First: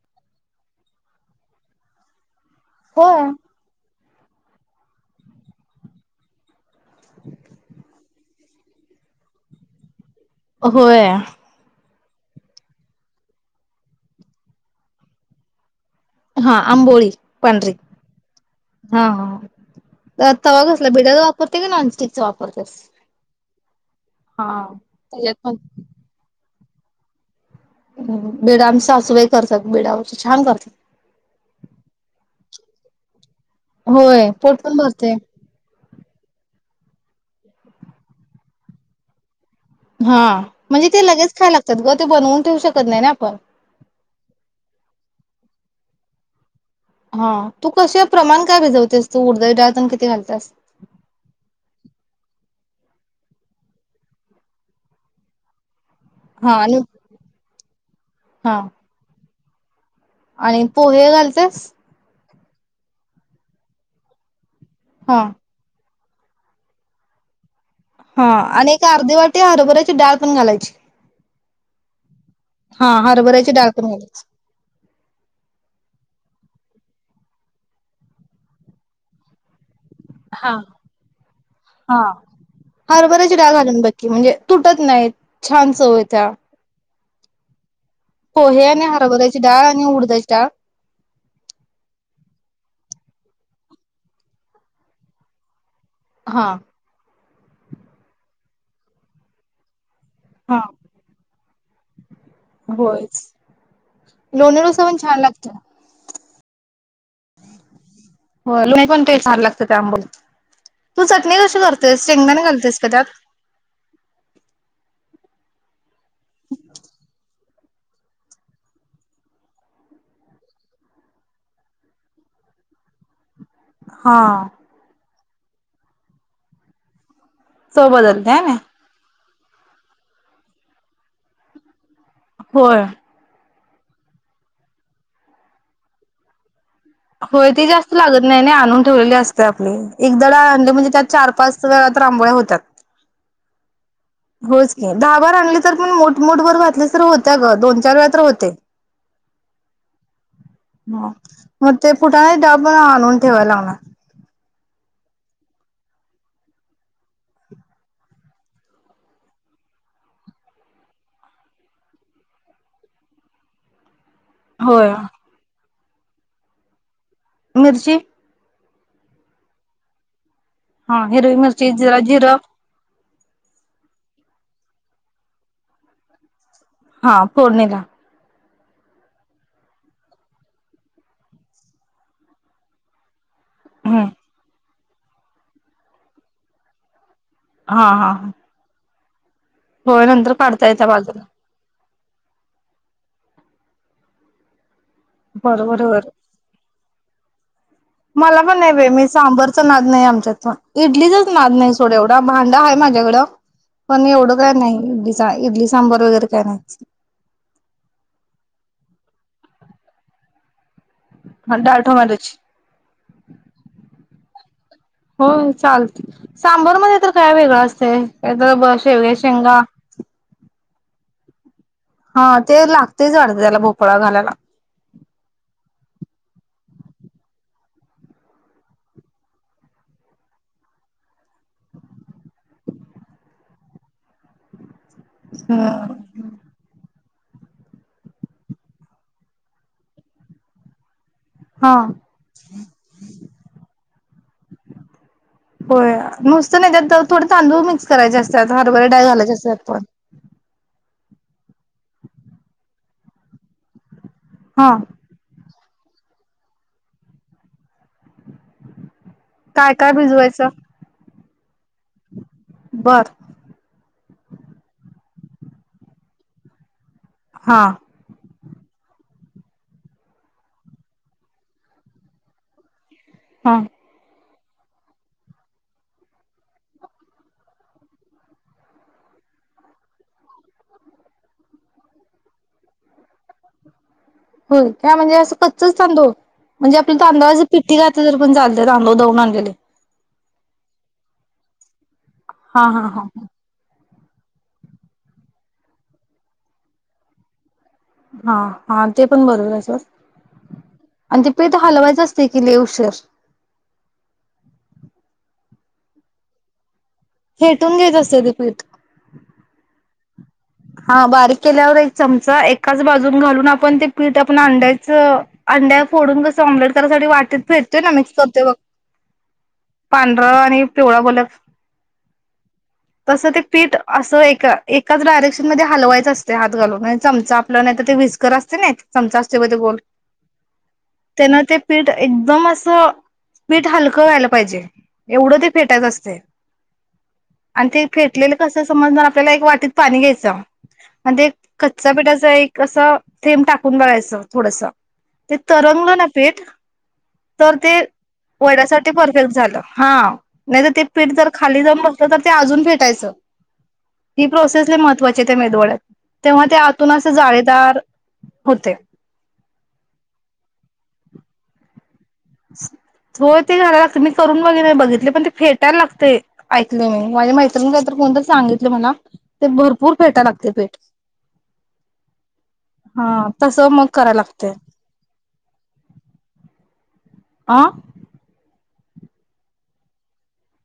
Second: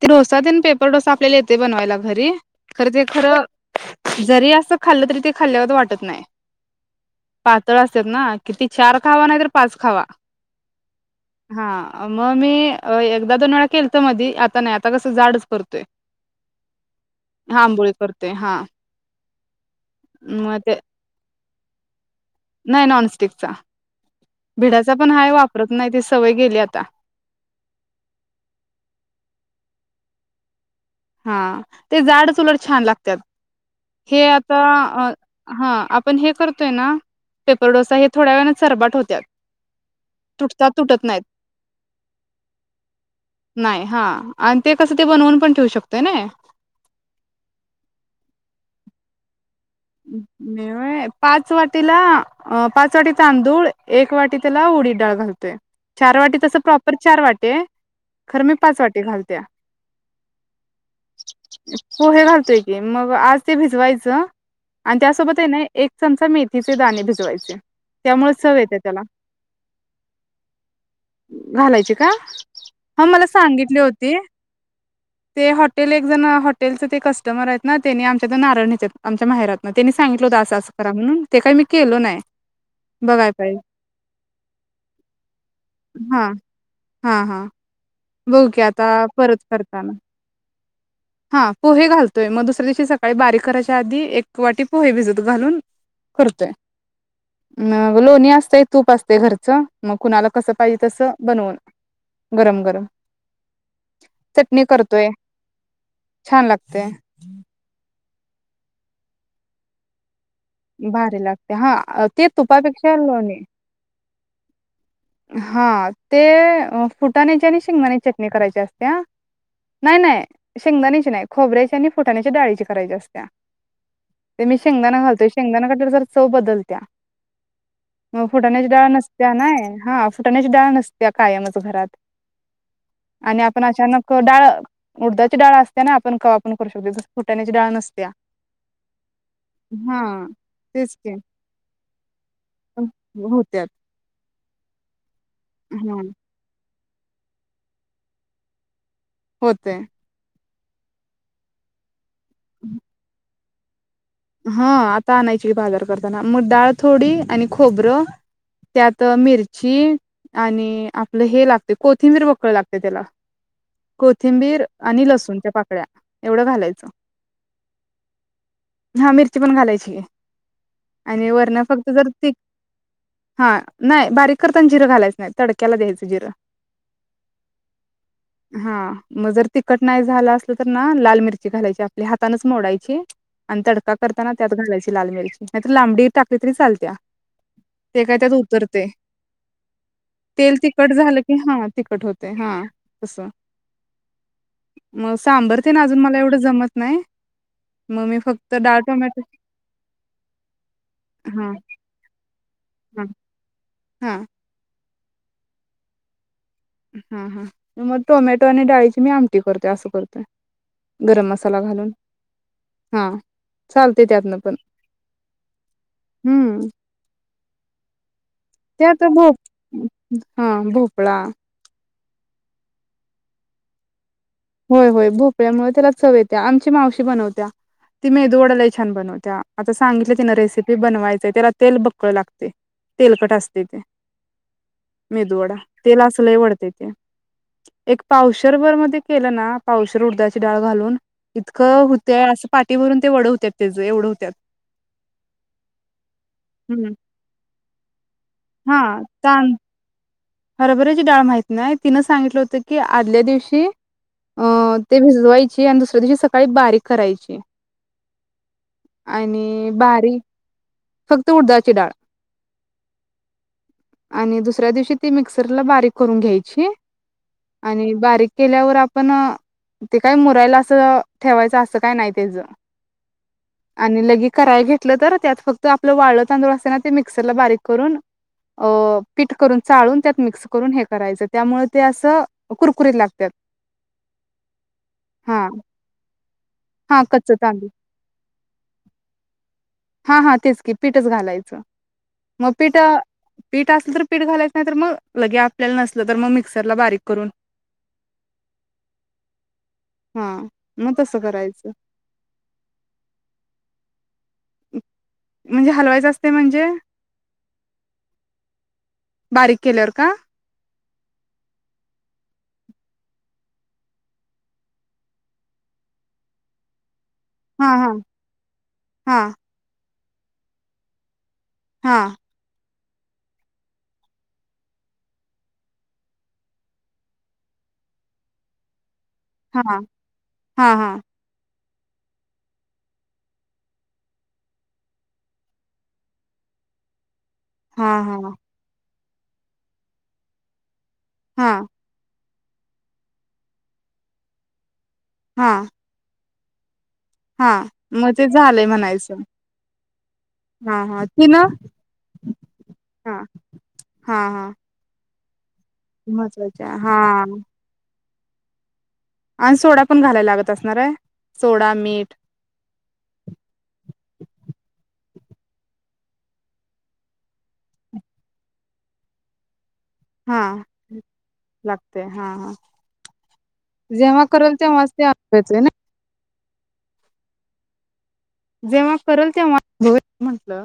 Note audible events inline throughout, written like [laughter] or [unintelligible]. ते दोन पेपर डोसा आपल्याला येते बनवायला घरी. खरं ते होय. खरं जरी असं खाल्लं तरी ते खाल्ल्यासारखा वाटत नाही. पातळ असेल ना किती चार खावा नाही. तर पाच खावा. होय आम्ही एकदा दोन वेळा केल होत मध्ये आता नाही आता कसं जाड करतोय. हा अंबोळी पण हा आंबोळी करतोय हा हा मग तावा ते कसला भिडा त प्रत्ये नाच नाही नॉनस्टिकचा हा भिडाचा पण हाय त्याच्यात वापरत नाही ती सवय गेली आ कुत्ता बेडामचाासूबाई करतात बिडाच छान करतात हा ते झाड चुलड छान लागतात हे होय आता पोट पण भरते हा आपण हे करत य ना पेपर डोसा हे थोड्या वेळ च रबाट होत्या हा म्हणजे ते लगेच खाय लागतात ग ते बनवून ठेवू शकत नाही ना आपण नाही हा आणि ते कसं ते बनवून पण ठेवू शकतोय ना हा तू कसे प्रमाण काय भिजवतेस तू उडदाच्या डाळीत म मी होय पाच वाटीला अ पाच वाटी तांदूळ एक वाटी त्याला उडी डाळ घालतोय चार वाटे हा तसं आणि प्रॉपर चार वाटे खरं मी हा पाच वाटे घालते्या आणि पोहे घालतेस पोहे घालतोय की मग आज ते भिजवायचं आणि हा त्यासोबत आहे ना एक चमचा मेथीचे दाणे भिजवायचे हा त्यामुळेव चव आणि येत एक त्याला अर्धी वाटी हरभऱ्याची डाळ पण घालायची. घालायच का हा मला हरभऱ्याची डाळ सांगितली पण होती घालायची. ते हॉटेल एक हटेलचं ते कस्टमर आहेत ना त्यांनी आमच्यात नारळणी आहेत आमच्या माहेरात हा म्हणून ते काही मी केलो हा नाही बघाय हरभऱ्याची डा पाहिजे. घालून बकी म्हणजे तुटत नाही छान चव य त्या्या हा हा पोहे आणि हरबऱ्याची डाळ आणि उडदाची डाळ हा पोहे घालतोय मग दुसऱ्या दिवशी सकाळी बारीक कराच्या आधी एक वाटी पोहे भिजत घालून हा करतोय नं लोणी असतय तूप असतय घरचं मग कुणाला कसं हा पाहिजे तसं बनवून गरम गरम. होयच लोणी चटणी नुसतं पण करतोय छान लागतं. छान लागतय. हो लोणी पण ते छान लागत त्याआंबोलीत भारी लागते हा ते घालतेस का तुपापेक्षा त्यात? लोणी हा ते फुटाण्याचे आणि शेंगदाण्याची चटणी करायची असतेया नाय नाय शेंगदाण्याची नाही खोबऱ्याची आणि फुटाण्याच्या डाळीची करायची असत्या ते हा मी शेंगदाणा घालतोय शेंगदाणा घातलं वर जरा चव बदलत्या चव बदलते हायना त्या नाय ये हा फुटाण्याची डाळ नसत्या कायमच घरात होय. आणि आपण अचानक डाळ उडदाची डळ असते ना आपण कवा पण करू शकतो तस होय फुटाण्याची ते डाळ जास्त नसत्या लागत नाय ना आणून ठेवलेली असते आपली हा एकदा डाळ आणली म्हणजे तेच त्यात की चार पाच वेळा तर आंबोळ्या होतात. त्यात होच की दहा बार आणली तर मूठ मूठ भर घातलीस होत्या ग दोन चार वेळा तर होते. होते. ह म ते फुटण्यांची डाळ पण आणून ठेवायला आणा हा आता आणायची बाजार करताना मग डाळ थोडी आणि खोबरं त्यात मिरची आणि आपलं हे लागतय कोथिंबीर वकळ लागतय त्याला कोथिंबीर होय. आणि लसूणच्या पाकळ्या एवढं घालायचं मिर्ची हा मिरची पण घालायची हा आणि हिरवी वरण मिरची फक्त जरा जर त जिरा हा नाय बारीक करताना जिरं घालायचं नाय तडक्याला द्यायचं जिरं हा फोडणीला हा मग जर तिखट नाही झालं असलं तर ना लाल मिरची घालायची आपल्या हाताानच मोडायची आणि तडका हम्म. करताना त्यात घालायची लाल मिरची नाही तर लांबडी टाकली तरी चालत्या हा ते हा काय ह त्यात उतरते. होय नंतर तेल काढता येत्या तिखट झालं बाजूला. की हा तिखट होत. ते हा कस. मग सांबर तेन बरोबर अजून बर. मला एवढं जमत नाही मग मी फक्त प डाळ नाही मी टोमॅटो सांबरच नाद नाही आमच्यात इडलीचाच हा नाद नाही सोड एवढं. [unintelligible] आहे हा माझ्याकडं. पण हा एवढं काय नाही. इडली सांबार वगैरे काय नाही. हा हा मग टोमॅटो आणि डाळीच मी आमटी करतोय असं करतोय. ह डाळ टोमॅटोची हा चालते त्यातनं पण हो चालते सांबर मधे तर काय वेगळ [unintelligible] त्या तर भो हा भो पळा. हा ते लागतेच वाढते त्याला भोपळा घालायला. होय होय भोपळ्यामुळे त्याला चव येत्या आमची मावशी बनवत्या ती मेदू वडा छान बनवत्या आता सांगितल्या तिनं रेसिपी बनवायचय त्याला तेल बक्कळ लागतय तेलकट असते ते. मेदूवडा तेल हम्म अस लई वढतय ते. एक पावशरभर मधे केलं ना पावशेर उडदाची डाळ घालून. हा इतकं हुतय असं पाटी भरून ते वड हूतेत तेच एवढ हूत्यात होय नुसत नाही त्यात थोड तांदूळ मिक्स करायचे असतात हरभरे डाळे घालायच असतात पण हरबरायची डाळ माहती नाही तिनं सांगितलं होतं की आदल्या दिवशी अ हा ते भीजवायच आणि दुसऱ्या दिवशी सकाळी बारीक करायची. आणि काय काय बारीक भिजवायचं. फक्त उडधाची डाळ बर. आणि दुसऱ्या दिवशी ती मिक्सरला बारीक करून घ्यायची. हा आणि बारीक केल्यावर आपण ते काय मुरायला असं ठेवायच असं काय नाही त्याच हा आणि लगे कराय घेतलं तर त्यात फक्त आपलं वाळल तांदूळ असते ना ते मिक्सरला बारीक करून अ पीठ करून चाळून त्यात मिक्स करून हे करायचं त्यामुळे ते असं कुरकुरीत लागत्यात. हो का म्हणजे असं कच्चच तांदूळ म्हणजे आपल्या हा तांदळा कच्च जर तांदूळ पिठठी घातल तर पण चालतय तांदळ दळूण आणलेले हा हा तेच की पीठच घालायचं मग हा पीठ हा हा पीठ असल तर पीठ घालायच नाही तर मग लगे आपल्याला नसल तर मग मिक्सरला बारीक करून हा हा ते पण बरोबर आहे हा सोड मग तसं आणि ते पीठ करायचं हलवायचं असते की लई उशीर म्हणजे हलवायचं असते म्हणजे फेटून घ्यायच असतय ते पीठ का का हा बारीक केल्यावर एक चमचा एकाच बाजून घालून आपण ते पीठ आपण अंड्याच अंड्या फोडून कस ऑम्लेट करायसाठी वाट तिथ हा फेटतोय काय हा मिक्स करतोयबघ हा पांढरं आणि पिवळा बोल्यात हा तस ते पीठ अस एका एकाच डायरेक्श मध्ये हलवायच असते हात घालून चमचा आपल्याला नाही तर ते विचकर असते नाही चमचा असतोय बघ तो हा गोल हा हा तेन ते पीट एकदम असं पीट हलकं व्हायला पाहिजे एवढं ते फेटायचं असतय आणि ते हा फेटलेलं हा कसं समजणार आप पहिला एक वाटीत पाणी घ्यायचं जा मध्ये एक हा कच्चा पीठाच एक कसं थेंब टाकून बघयचं थोडस ते हा तरंग न पेत हा तर ते मग ते झालंय वड्यासाठी म्हणायचं परफेक्ट झालं हा नाही तर ते हा हा पीठ जर तिन खाली जाऊन बसल तर ते अजून फेटायच हा हा ती हा प्रोसेस लई महत्वाची [unintelligible] तेव्हा ते महत्वाच्या आतून हा असं जाळेदार होते आण सोडा पण घालायला लागत असणारय सोडा मीठ होय ते घालायला लागतय मी करून बगी बघितलय पण ते फेटायला लागतय ऐकल माझ्या मैत्रिण कायतर कोणतर सांगितलय मला ते भरपूर फेटाय हा लागते पीठ लागतय हा हा हा तसं मग करायला जेव्हा लागते करेल तेव्हाच ते अपटायचय ना आ जेव्हा करेल तेव्हा [unintelligible] म्हंटलं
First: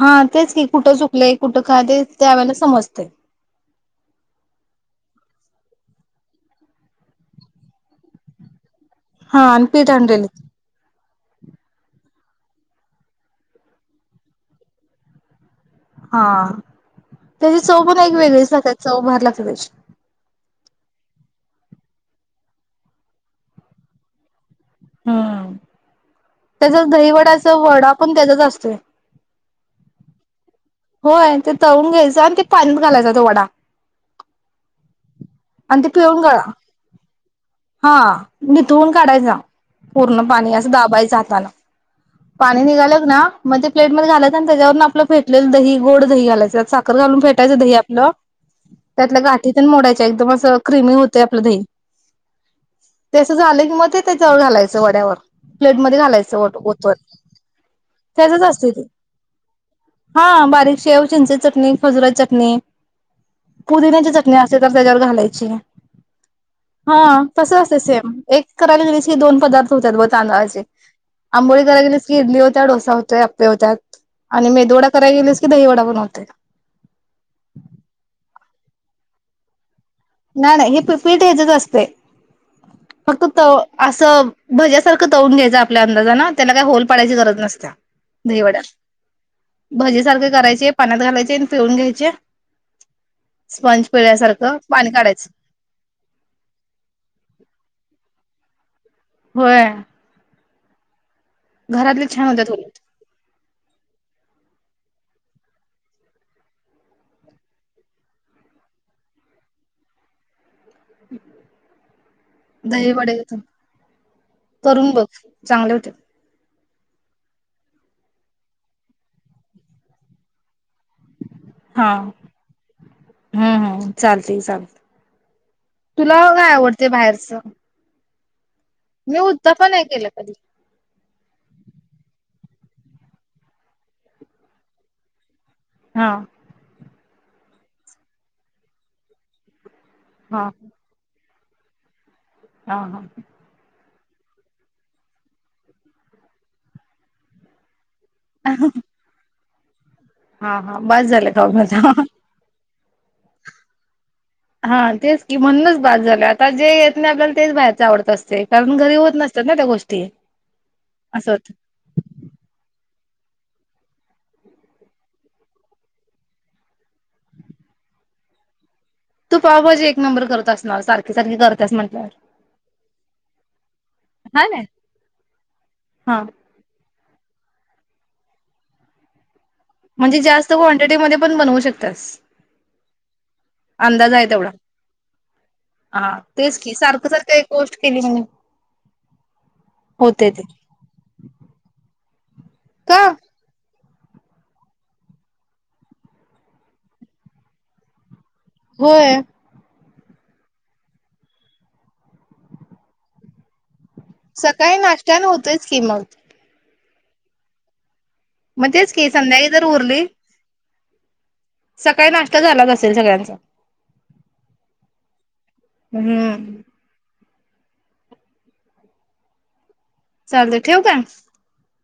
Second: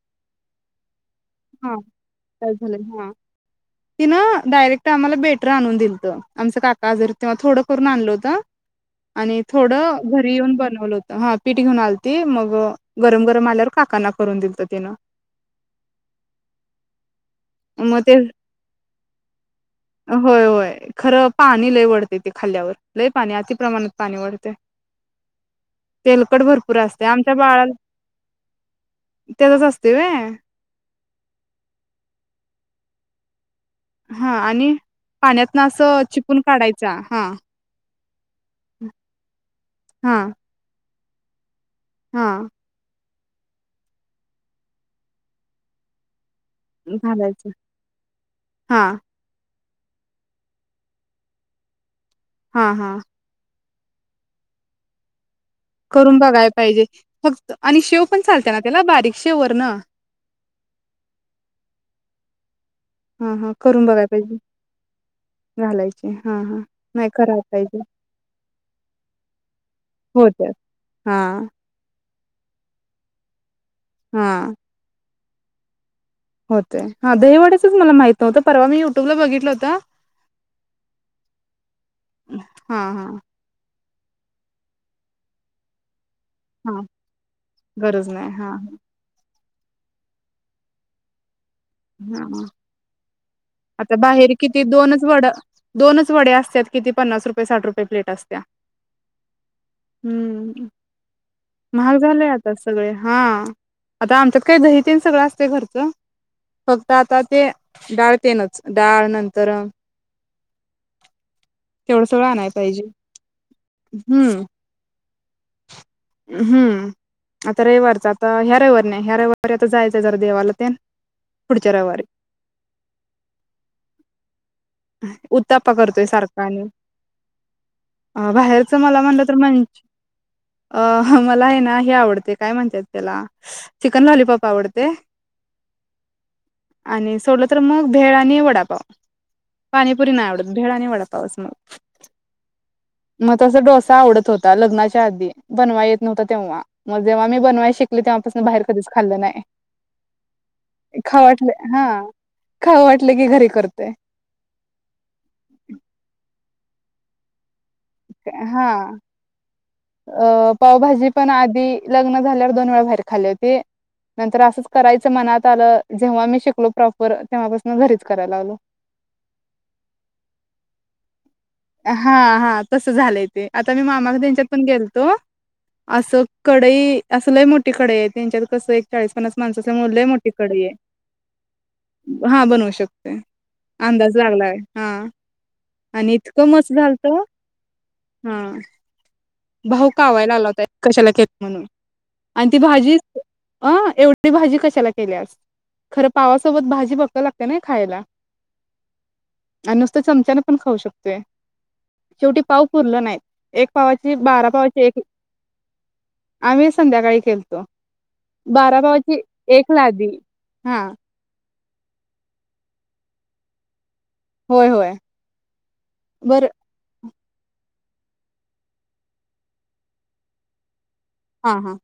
हा तेच की कुठं चुक हा काय झालंय हा तिन डायरेक्ट आम्हाला भेट कुत्र आणून दिलत आमच काका अजारी होत तेव्हा थोडं करून आणल होत आणि हा आणि पीठ थोडं आणलेले घरी येऊन बनवलं होत हा पीट घेऊन आलती मग गरम गरम आल्यावर काकांना करून दिलत तिनं हां त्याची चव पण मग एक ते वगळीच लागत्या चौ भारी लागत्या त्याची होय होय खरं पाणी लय वढतय ते खाल्ल्यावर लय पाणी अति प्रमाणात पाणी वढतय हम्म. तेलकट भरपूर त्याचाच असते आमच्या दहीवडाचा बाळाला वडा पण त्याचाच असतोय. ते तसं असतय वय होय ते तळून घ्यायचं आणि ते पाण्यात घालायचा तो वडा हा आणि पाण्यातन आणि ते असं पिळून चिपून काढा काढायचा हा हा भथळून काढायच हा पूर्ण पाणी असं दा तबाईचा हातान हा पाणी निघाल ना मग ते प्लेट ममध्ये घालायच आणि त्याच्यावरून आपलंेटले दही गोड दही घायचं त साखर घालून घालायचं फेटायचं दही आपलं हा त्यातल्या गाठी मोडायच एकदम असं क्रिमी होतेय आपलं दही हा हा तेसं झालं की मग ते तेच्याळ घालायचं वड्यावर प्लेट मधे करून घालायच बघाय पाहिजे ओतर फक्त आणि शेव पण त्याचच चालते ना असते त्याला ते बारीक शेवर ना हा बारीक शेव चिंचची चटणी खजुराची चट नी हा हा करून बघाय पाहिजे घालायची घालायचे हा हा नाही हा करायला तस असते पाहिजे सेम एक करायला गेलेस ह दोन पदार्थ होतात व होत तांदळाची हा आंबोळी करायला गेली की क इडली होत डोसा सा होत आपपे होत्यात आणि मे दोडा कराय गेलिस क दही वडा होते हा दहीवड्याचच मला माहित नव्हत परवा मी युट्यूबला बघित होता नाही नाही हे पीठ ह्याच्याच असते हा हा फक्तत असं भज्यासारखं तळून घ्यायचं आपल्या अंदाजा ना त्यांना काही हा होल पाडायची गरज नसत्या गरज नाही हा दहीवाड्यात भजी सारखे करायचे पाण्यात घालायचे तळून घ्यायचे हा स्पंज आता बाहेर पिळल्यासारखं किती पाणी दोनच वड काढायचं दोनच वड असत्याात किती पन्नास रुपये साठ रुपये प्लेट असत्या होय हम्म महाग घरातले छान झालंय होत्यात आता उलट सगळे हा आता आमच्या काही दही सगळं असते घरच फक्त आता ते डाळ तेनच डाळ नंतर तेवढं सवळं आणाय पाहिजे दही वडे हम्म करून बघ चांगले होते. हम्म आता रविवर आता ह्याऱ्यावर न रवीवारी आता जायचंय जरा देवाला ते पुढच्या हा रववारी हम्म हम चालते चालत उत्ताप्पा करतोय तुला काय आवडते बाहेरच अ बाहेर अस मला म्हणलं तर म्हणज कधी. अ मला आहे ना हे आवडते काय म्हणतायेत त्याला चिकन लॉलीपॉप आवडते. हा. आणि सोडल तर मग भेळ आणि वडापाव पाणीपुरी नाही आवडत भेळ आणि वडपाव मग [inaudible] हा हा आवत होता लग्नाच्या आधी बनवाय येत नव्हता तेव्हा मग जेव्हा मी बनवा शिक तेवपासून हा बाहेर कधीच खाल्लं नाही हा हा बस झालं ख माझ ख वाटलं की घरी करते हा तेच की म्हणूनच बाद झाले ता जे येत नाही आपल्याला तेच बाहे आवडत असते हा कारण घरी होत नसतात ना त्या गोष्ट अ पावभाजी पण आधी लग्न झाल्यावर दोन वे ा हो नंतर असच करायच मनात आ जेव्हा मी शिकलो प्रॉपर तेव्हापून घरीच करायला लागलो तू पावभजे एक नंबर करत असणार सारखेच हा हा तस झालंय ते आता मी मामा हा त्यांच्यात ना. पण गेलतो हा असं कडई अस. लय मोठी कडे आहे त्यांच्यात कसं चाळीस पन्नास. माणसं असल्यामुळे लय म्हणजे मोठी जास्त कडई क्वांटिटीमध्ये पण बनवू शकतास आहे हा बनवू शकतोय. अंदाज अंदाज आहे तेवढा. लागलाय हा आणि हा. इतकं तेच मस्त की झालत सारखं सारखं एक गोष्ट केली म्हणे हा भाऊ होते कावायला ते लागला होता कशाला खेत म्हणून आणि ती भाजी का अं एवढी भाजी कशाला केल्यास? खरं पावासोबत भाजी बक्कळ लागत्या ना खायला. होय. आणि नुसत चमचान पण खाऊ शकतोय. शेवटी पाव पुरल नाही. एक पावाची बारा सकाळी पावाची एक नाशट्यान होतयच की मग. आम्ही संध्याकाळी केलतो. म बारा तेच की पावाची संध्याकाळी जर एक उरली लादी हा. सकाळी नाष्टा झालाच असेल सगळ्यांचा होय. होय. बरं हम्म. चालू दे ठेवू का? हा. हा.